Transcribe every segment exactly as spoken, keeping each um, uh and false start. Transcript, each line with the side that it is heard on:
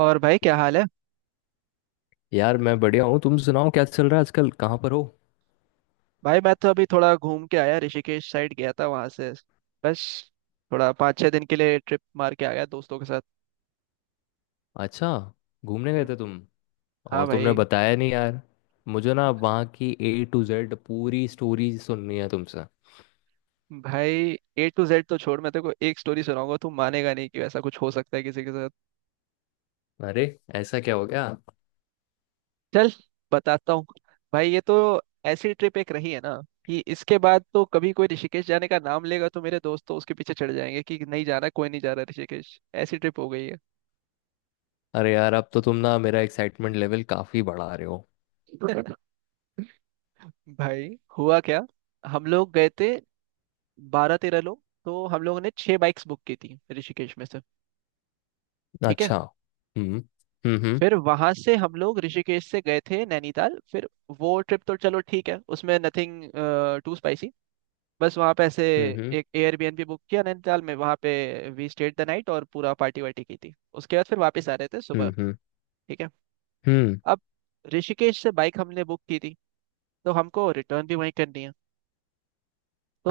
right: और भाई, क्या हाल है?
left: यार मैं बढ़िया हूँ। तुम सुनाओ, क्या चल रहा है आजकल? कहाँ पर हो?
right: भाई मैं तो अभी थोड़ा घूम के आया, ऋषिकेश साइड गया था वहां से। बस थोड़ा पाँच छः दिन के लिए ट्रिप मार के आया दोस्तों के साथ।
left: अच्छा, घूमने गए
right: हम्म,
left: थे तुम?
right: हाँ
left: और तुमने
right: भाई।
left: बताया नहीं यार। मुझे ना वहाँ की ए टू जेड पूरी स्टोरी सुननी है तुमसे।
right: भाई ए टू जेड तो छोड़, मैं तेरे को एक स्टोरी सुनाऊंगा, तू मानेगा नहीं कि ऐसा कुछ हो सकता है किसी के साथ।
left: अरे, ऐसा क्या हो गया?
right: चल, बताता हूँ। भाई ये तो ऐसी ट्रिप एक रही है ना कि इसके बाद तो कभी कोई ऋषिकेश जाने का नाम लेगा तो मेरे दोस्त तो उसके पीछे चढ़ जाएंगे कि नहीं जा रहा कोई, नहीं जा रहा ऋषिकेश, ऐसी ट्रिप हो गई है।
left: अरे यार, अब तो तुम ना मेरा एक्साइटमेंट लेवल काफी बढ़ा रहे हो।
right: भाई, हुआ क्या? हम लोग गए थे बारह तेरह लोग, तो हम लोगों ने छह बाइक्स बुक की थी ऋषिकेश में से। ठीक है।
left: अच्छा। हम्म। हम्म। हम्म।
right: फिर वहां से हम लोग ऋषिकेश से गए थे नैनीताल। फिर वो ट्रिप तो चलो ठीक है, उसमें नथिंग टू स्पाइसी। बस वहां पे ऐसे
left: हम्म।
right: एक एयरबीएनबी बुक किया नैनीताल में, वहां पे वी स्टेड द नाइट और पूरा पार्टी वार्टी की थी। उसके बाद फिर वापस आ रहे थे
left: हम्म।
right: सुबह।
left: हम्म। हम्म।
right: ठीक है।
left: हम्म।
right: अब, ऋषिकेश से बाइक हमने बुक की थी तो हमको रिटर्न भी वहीं करनी है।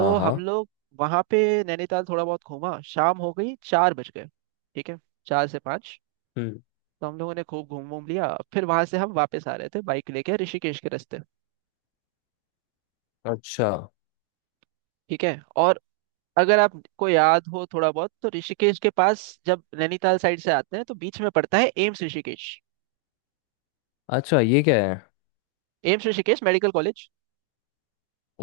left: हाँ,
right: हम
left: हाँ।
right: लोग वहां पे नैनीताल थोड़ा बहुत घूमा, शाम हो गई, चार बज गए। ठीक है। चार से पाँच।
left: हम्म।
right: तो हम लोगों ने खूब घूम घूम लिया। फिर वहां से हम वापस आ रहे थे बाइक लेके ऋषिकेश के रास्ते।
left: अच्छा।
right: ठीक है। और अगर आपको याद हो थोड़ा बहुत, तो ऋषिकेश के पास जब नैनीताल साइड से आते हैं तो बीच में पड़ता है एम्स ऋषिकेश।
left: अच्छा, ये क्या है?
right: AIIMS Rishikesh medical college.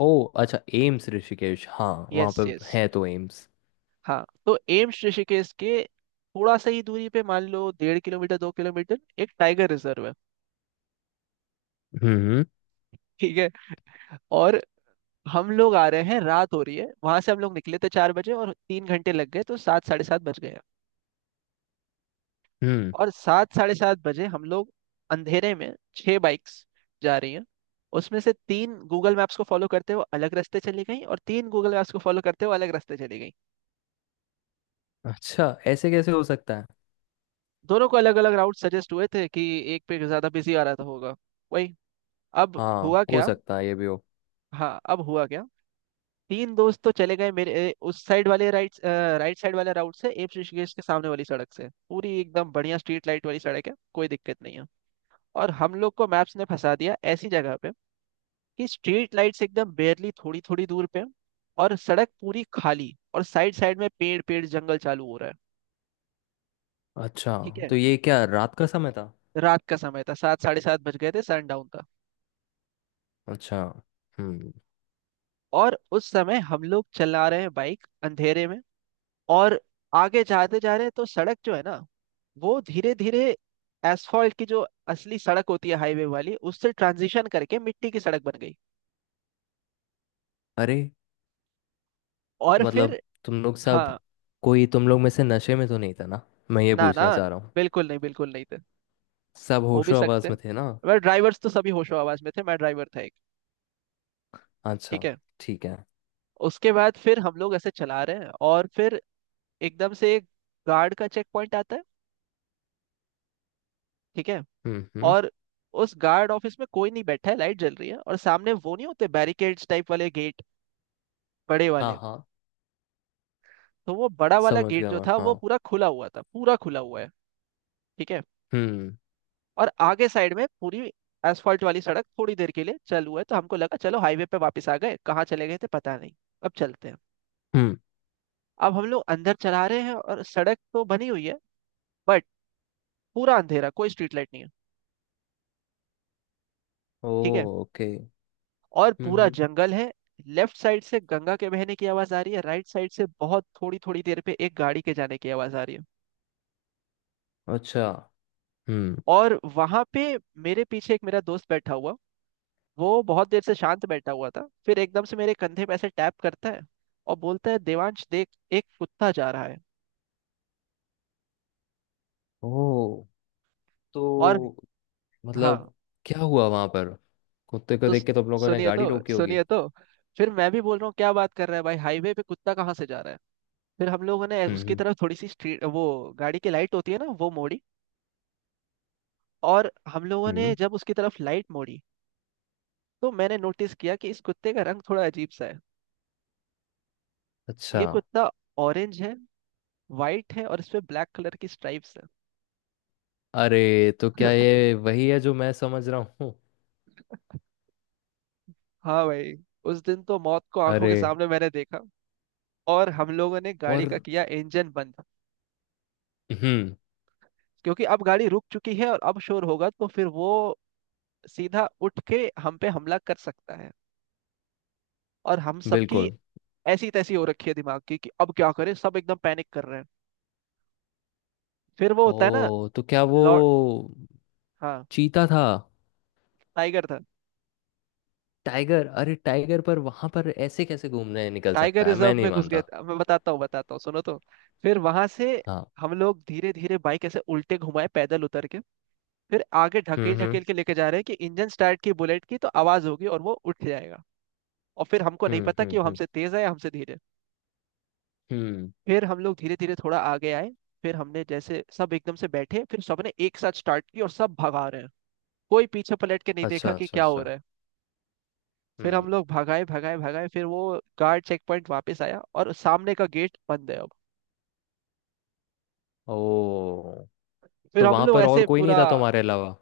left: ओ, अच्छा, एम्स ऋषिकेश। हाँ, वहाँ पे
right: यस यस।
left: है तो एम्स।
right: हाँ, तो एम्स ऋषिकेश के थोड़ा सा ही दूरी पे, मान लो डेढ़ किलोमीटर दो किलोमीटर, एक टाइगर रिजर्व है।
left: हम्म। हम्म।
right: ठीक है। और हम लोग आ रहे हैं, रात हो रही है, वहां से हम लोग निकले थे चार बजे और तीन घंटे लग गए तो सात साढ़े सात बज गए।
left: हम्म।
right: और सात साढ़े सात बजे हम लोग अंधेरे में छह बाइक्स जा रही हैं। उसमें से तीन गूगल मैप्स को फॉलो करते हुए अलग रास्ते चली गई और तीन गूगल मैप्स को फॉलो करते हुए अलग रास्ते चली गई।
left: अच्छा, ऐसे कैसे हो सकता है?
right: दोनों को अलग अलग राउट सजेस्ट हुए थे कि एक पे ज्यादा बिजी आ रहा था होगा, वही। अब
left: हाँ,
right: हुआ
left: हो
right: क्या?
left: सकता है ये भी हो।
right: हाँ, अब हुआ क्या। तीन दोस्त तो चले गए मेरे ए, उस साइड वाले राइट, राइट साइड वाले राउट से, एप्स ऋषिकेश के सामने वाली सड़क से, पूरी एकदम बढ़िया स्ट्रीट लाइट वाली सड़क है, कोई दिक्कत नहीं है। और हम लोग को मैप्स ने फंसा दिया ऐसी जगह पे कि स्ट्रीट लाइट्स एकदम बेयरली थोड़ी थोड़ी दूर पे हैं और सड़क पूरी खाली और साइड साइड में पेड़ पेड़ जंगल चालू हो रहा है।
left: अच्छा,
right: ठीक है।
left: तो ये क्या रात का समय था?
right: रात का समय था, सात साढ़े सात बज गए थे, सनडाउन का।
left: अच्छा। हम्म।
right: और उस समय हम लोग चला रहे हैं बाइक अंधेरे में। और आगे जाते जा रहे हैं तो सड़क जो है ना, वो धीरे धीरे एसफॉल्ट की जो असली सड़क होती है हाईवे वाली उससे ट्रांजिशन करके मिट्टी की सड़क बन गई।
left: अरे,
right: और फिर
left: मतलब तुम लोग सब,
right: हाँ,
left: कोई तुम लोग में से नशे में तो नहीं था ना? मैं ये
right: ना ना,
left: पूछना चाह रहा हूँ।
right: बिल्कुल नहीं, बिल्कुल नहीं थे।
left: सब
right: हो भी
left: होशो आवाज
right: सकते हैं,
left: में थे ना?
right: वह ड्राइवर्स तो सभी होशो आवाज में थे, मैं ड्राइवर था एक।
left: अच्छा।
right: ठीक है।
left: ठीक है।
right: उसके बाद फिर हम लोग ऐसे चला रहे हैं और फिर एकदम से एक गार्ड का चेक पॉइंट आता है। ठीक है।
left: हम्म। हम्म।
right: और उस गार्ड ऑफिस में कोई नहीं बैठा है, लाइट जल रही है और सामने वो नहीं होते बैरिकेड्स टाइप वाले गेट, बड़े
left: हाँ,
right: वाले।
left: हाँ,
right: तो वो बड़ा वाला
left: समझ
right: गेट
left: गया
right: जो
left: मैं,
right: था
left: हाँ।
right: वो पूरा खुला हुआ था, पूरा खुला हुआ है। ठीक है।
left: हम्म।
right: और आगे साइड में पूरी एसफॉल्ट वाली सड़क थोड़ी देर के लिए चल हुआ है तो हमको लगा चलो हाईवे पे वापस आ गए, कहाँ चले गए थे पता नहीं, अब चलते हैं।
left: हम्म।
right: अब हम लोग अंदर चला रहे हैं और सड़क तो बनी हुई है, बट पूरा अंधेरा, कोई स्ट्रीट लाइट नहीं है।
left: ओ।
right: ठीक है।
left: ओके।
right: और
left: हम्म।
right: पूरा
left: हम्म।
right: जंगल है। लेफ्ट साइड से गंगा के बहने की आवाज आ रही है, राइट साइड से बहुत थोड़ी थोड़ी देर पे एक गाड़ी के जाने की आवाज आ रही है।
left: अच्छा। हम्म।
right: और वहां पे मेरे पीछे एक मेरा दोस्त बैठा हुआ, वो बहुत देर से शांत बैठा हुआ था, फिर एकदम से मेरे कंधे पे ऐसे टैप करता है और बोलता है, देवांश देख, एक कुत्ता जा रहा है।
left: ओ,
right: और
left: तो
right: हाँ,
left: मतलब क्या हुआ वहां पर? कुत्ते को
right: तो
left: देख के तो आप लोगों ने
right: सुनिए तो,
left: गाड़ी रोकी होगी।
right: सुनिए तो। फिर मैं भी बोल रहा हूँ क्या बात कर रहा है भाई, हाईवे पे कुत्ता कहाँ से जा रहा है। फिर हम लोगों ने उसकी
left: हम्म।
right: तरफ थोड़ी सी स्ट्रीट, वो गाड़ी की लाइट होती है ना, वो मोड़ी। और हम लोगों
left: हम्म।
right: ने
left: हम्म।
right: जब उसकी तरफ लाइट मोड़ी तो मैंने नोटिस किया कि इस कुत्ते का रंग थोड़ा अजीब सा है।
left: अच्छा।
right: ये कुत्ता ऑरेंज है, वाइट है और इस पे ब्लैक कलर की स्ट्राइप्स है।
left: अरे, तो क्या ये वही है जो मैं समझ रहा हूँ?
right: हाँ भाई, उस दिन तो मौत को आंखों के
left: अरे।
right: सामने मैंने देखा। और हम लोगों ने
left: और?
right: गाड़ी का किया इंजन बंद,
left: हम्म।
right: क्योंकि अब गाड़ी रुक चुकी है और अब शोर होगा तो फिर वो सीधा उठ के हम पे हमला कर सकता है। और हम सबकी
left: बिल्कुल।
right: ऐसी तैसी हो रखी है दिमाग की कि अब क्या करें, सब एकदम पैनिक कर रहे हैं। फिर वो होता है ना,
left: ओ, तो क्या वो
right: लॉर्ड। हाँ,
left: चीता था?
right: टाइगर था।
left: टाइगर? अरे, टाइगर पर वहां पर ऐसे कैसे घूमने निकल
right: टाइगर
left: सकता है? मैं
right: रिजर्व
left: नहीं
right: में घुस गए
left: मानता।
right: थे। मैं बताता हूँ बताता हूँ, सुनो तो। फिर वहां से
left: हाँ।
right: हम लोग धीरे धीरे बाइक ऐसे उल्टे घुमाए पैदल उतर के, फिर आगे
left: हम्म।
right: ढकेल ढकेल
left: हम्म।
right: के लेके जा रहे हैं कि इंजन स्टार्ट की, बुलेट की तो आवाज होगी और वो उठ जाएगा। और फिर हमको नहीं
left: हम्म।
right: पता कि
left: हम्म।
right: वो
left: हम्म।
right: हमसे तेज है या हमसे धीरे।
left: हम्म।
right: फिर हम लोग धीरे धीरे थोड़ा आगे आए, फिर हमने जैसे सब एकदम से बैठे, फिर सबने एक साथ स्टार्ट की और सब भगा रहे हैं, कोई पीछे पलट के नहीं देखा
left: अच्छा,
right: कि
left: अच्छा,
right: क्या हो
left: अच्छा।
right: रहा है। फिर
left: हम्म।
right: हम लोग भगाए भगाए भगाए, फिर वो गार्ड चेक पॉइंट वापस आया और सामने का गेट बंद है अब।
left: ओ,
right: फिर
left: तो
right: हम
left: वहां
right: लोग
left: पर और
right: ऐसे
left: कोई नहीं
right: पूरा,
left: था तुम्हारे अलावा?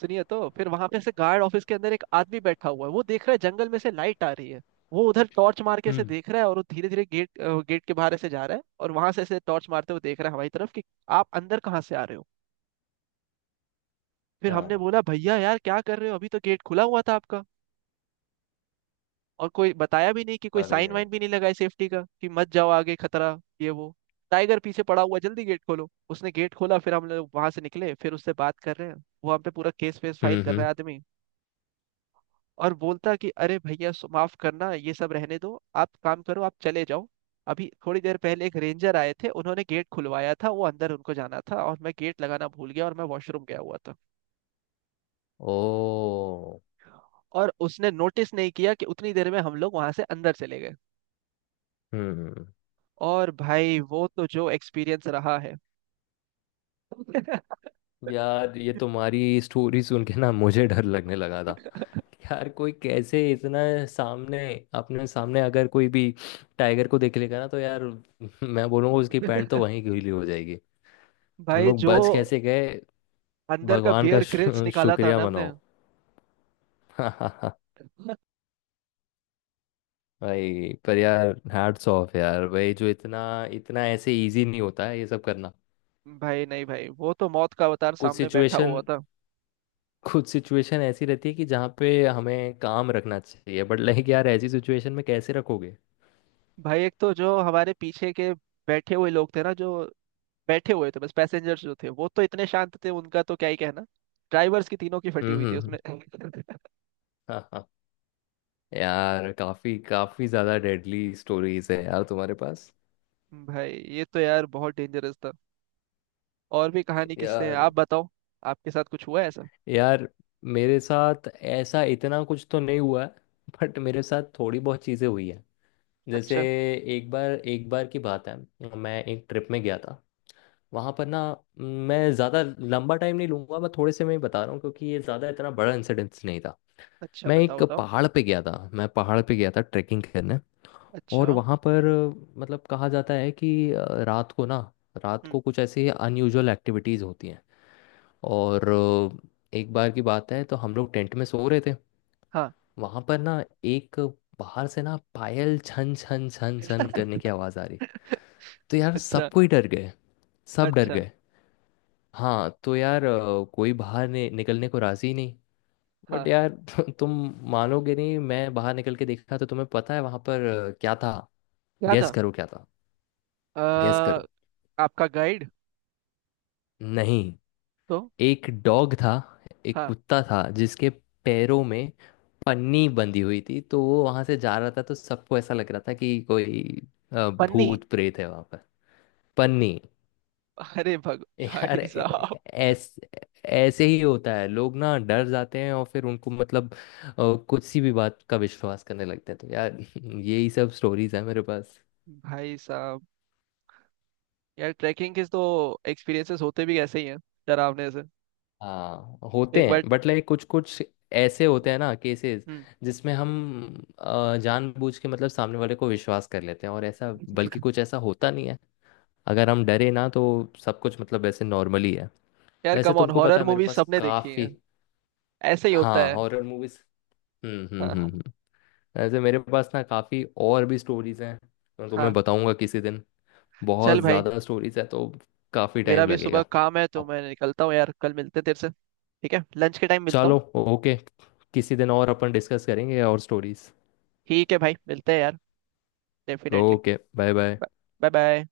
right: सुनिए तो, फिर वहां पे से गार्ड ऑफिस के अंदर एक आदमी बैठा हुआ है, वो देख रहा है जंगल में से लाइट आ रही है। वो उधर टॉर्च मार के ऐसे
left: हम्म।
right: देख रहा है और वो धीरे धीरे गेट, गेट के बाहर ऐसे जा रहा है और वहां से ऐसे टॉर्च मारते हुए देख रहा है हमारी तरफ कि आप अंदर कहाँ से आ रहे हो। फिर हमने
left: हाँ।
right: बोला भैया यार क्या कर रहे हो, अभी तो गेट खुला हुआ था आपका और कोई बताया भी नहीं, कि कोई
left: अरे।
right: साइन वाइन भी नहीं लगाए सेफ्टी का कि मत जाओ आगे खतरा ये वो, टाइगर पीछे पड़ा हुआ, जल्दी गेट खोलो। उसने गेट खोला, फिर हम लोग वहां से निकले, फिर उससे बात कर रहे हैं। वो हम पे पूरा केस वेस फाइल
left: हम्म।
right: कर रहा
left: हम्म।
right: है आदमी और बोलता कि अरे भैया, सो- माफ करना, ये सब रहने दो, आप काम करो, आप चले जाओ, अभी थोड़ी देर पहले एक रेंजर आए थे, उन्होंने गेट खुलवाया था, वो अंदर उनको जाना था और मैं गेट लगाना भूल गया और मैं वॉशरूम गया हुआ था।
left: ओ।
right: और उसने नोटिस नहीं किया कि उतनी देर में हम लोग वहां से अंदर चले गए।
left: हम्म।
right: और भाई वो तो जो एक्सपीरियंस रहा है।
left: यार, ये तुम्हारी स्टोरी सुन के ना मुझे डर लगने लगा था। यार कोई कैसे इतना, सामने, अपने सामने अगर कोई भी टाइगर को देख लेगा ना तो यार मैं बोलूँगा उसकी पैंट तो वहीं गीली हो जाएगी। तुम
right: भाई
left: लोग
right: जो
left: बच कैसे गए?
right: अंदर का
left: भगवान का
right: बियर ग्रिल्स
left: शु-
right: निकाला था
left: शुक्रिया
right: ना हमने।
left: मनाओ। भाई पर यार हैट्स ऑफ यार, भाई जो इतना, इतना ऐसे इजी नहीं होता है ये सब करना।
right: भाई नहीं भाई, वो तो मौत का अवतार
left: कुछ
right: सामने बैठा
left: सिचुएशन,
right: हुआ था।
left: कुछ सिचुएशन ऐसी रहती है कि जहाँ पे हमें काम रखना चाहिए, बट लाइक यार ऐसी सिचुएशन में कैसे रखोगे?
right: भाई एक तो जो हमारे पीछे के बैठे हुए लोग थे ना, जो बैठे हुए थे बस, पैसेंजर्स जो थे वो तो इतने शांत थे, उनका तो क्या ही कहना। ड्राइवर्स की तीनों की फटी
left: हम्म।
right: हुई थी
left: हम्म।
right: उसमें।
left: हाँ, हाँ। यार काफी काफी ज्यादा डेडली स्टोरीज है यार तुम्हारे पास।
right: भाई ये तो यार बहुत डेंजरस था। और भी कहानी किससे है,
left: यार।
right: आप बताओ? आपके साथ कुछ हुआ है ऐसा?
left: यार, मेरे साथ ऐसा इतना कुछ तो नहीं हुआ है। बट मेरे साथ थोड़ी बहुत चीजें हुई है। जैसे,
right: अच्छा।
left: एक बार, एक बार की बात है। मैं एक ट्रिप में गया था। वहां पर ना, मैं ज्यादा लंबा टाइम नहीं लूंगा, मैं थोड़े से मैं ही बता रहा हूँ क्योंकि ये ज्यादा इतना बड़ा इंसिडेंस नहीं था।
right: अच्छा
left: मैं
right: बताओ
left: एक
right: बताओ।
left: पहाड़ पे गया था, मैं पहाड़ पे गया था ट्रैकिंग करने। और
right: अच्छा।
left: वहाँ पर अ, मतलब कहा जाता है कि अ, रात को ना, रात
right: हम्म।
left: को कुछ ऐसी अनयूजुअल एक्टिविटीज़ होती हैं। और अ, एक बार की बात है, तो हम लोग टेंट में सो रहे थे।
right: हाँ।
left: वहाँ पर ना एक, बाहर से ना पायल छन छन छन छन करने की आवाज़ आ रही। तो यार सब
right: अच्छा।
left: कोई डर गए, सब डर
right: अच्छा।
left: गए। हाँ, तो यार अ, कोई बाहर नि- निकलने को राज़ी नहीं। बट
right: हाँ,
left: यार तु- तुम मानोगे नहीं, मैं बाहर निकल के देखा तो तुम्हें पता है वहां पर अ, क्या था?
right: क्या
left: गैस
right: था?
left: करो क्या था। गैस
right: अ,
left: करो।
right: आपका गाइड?
left: नहीं,
right: तो
left: एक डॉग था, एक
right: हाँ,
left: कुत्ता था जिसके पैरों में पन्नी बंधी हुई थी, तो वो वहां से जा रहा था तो सबको ऐसा लग रहा था कि कोई अ,
right: पन्नी?
left: भूत प्रेत है वहां पर। पन्नी।
right: अरे भग
left: यार
right: भाई
left: ऐ-
right: साहब।
left: ऐस ऐसे ही होता है, लोग ना डर जाते हैं और फिर उनको मतलब अ, कुछ सी भी बात का विश्वास करने लगते हैं, तो यार यही सब स्टोरीज है मेरे पास।
right: भाई साहब, यार ट्रैकिंग के तो एक्सपीरियंसेस होते भी ऐसे ही हैं, डरावने से।
left: हाँ, होते
right: एक
left: हैं
right: बार।
left: बट लाइक कुछ कुछ, ऐसे होते हैं ना केसेस
right: हम्म।
left: जिसमें हम अ, जानबूझ के मतलब सामने वाले को विश्वास कर लेते हैं और ऐसा, बल्कि कुछ ऐसा होता नहीं है, अगर हम डरे ना तो सब कुछ मतलब वैसे नॉर्मली है।
right: यार
left: वैसे
right: कम ऑन,
left: तुमको पता
right: हॉरर
left: है मेरे
right: मूवी
left: पास
right: सबने देखी
left: काफ़ी,
right: है, ऐसे ही होता
left: हाँ,
right: है।
left: Horror movies. हम्म। हम्म। हम्म।
right: हाँ
left: हम्म। वैसे मेरे पास ना काफ़ी और भी स्टोरीज हैं, मैं तुम्हें
right: हाँ।
left: बताऊंगा किसी दिन।
right: चल
left: बहुत
right: भाई,
left: ज़्यादा स्टोरीज है, तो काफ़ी
right: मेरा
left: टाइम
right: भी सुबह
left: लगेगा।
right: काम है तो
left: अब
right: मैं निकलता हूँ यार, कल मिलते हैं तेरे से। ठीक है, लंच के टाइम मिलता हूँ।
left: चलो, ओके, किसी दिन और अपन डिस्कस करेंगे और स्टोरीज।
right: ठीक है भाई, मिलते हैं यार। Definitely.
left: Okay, bye bye.
right: Bye bye.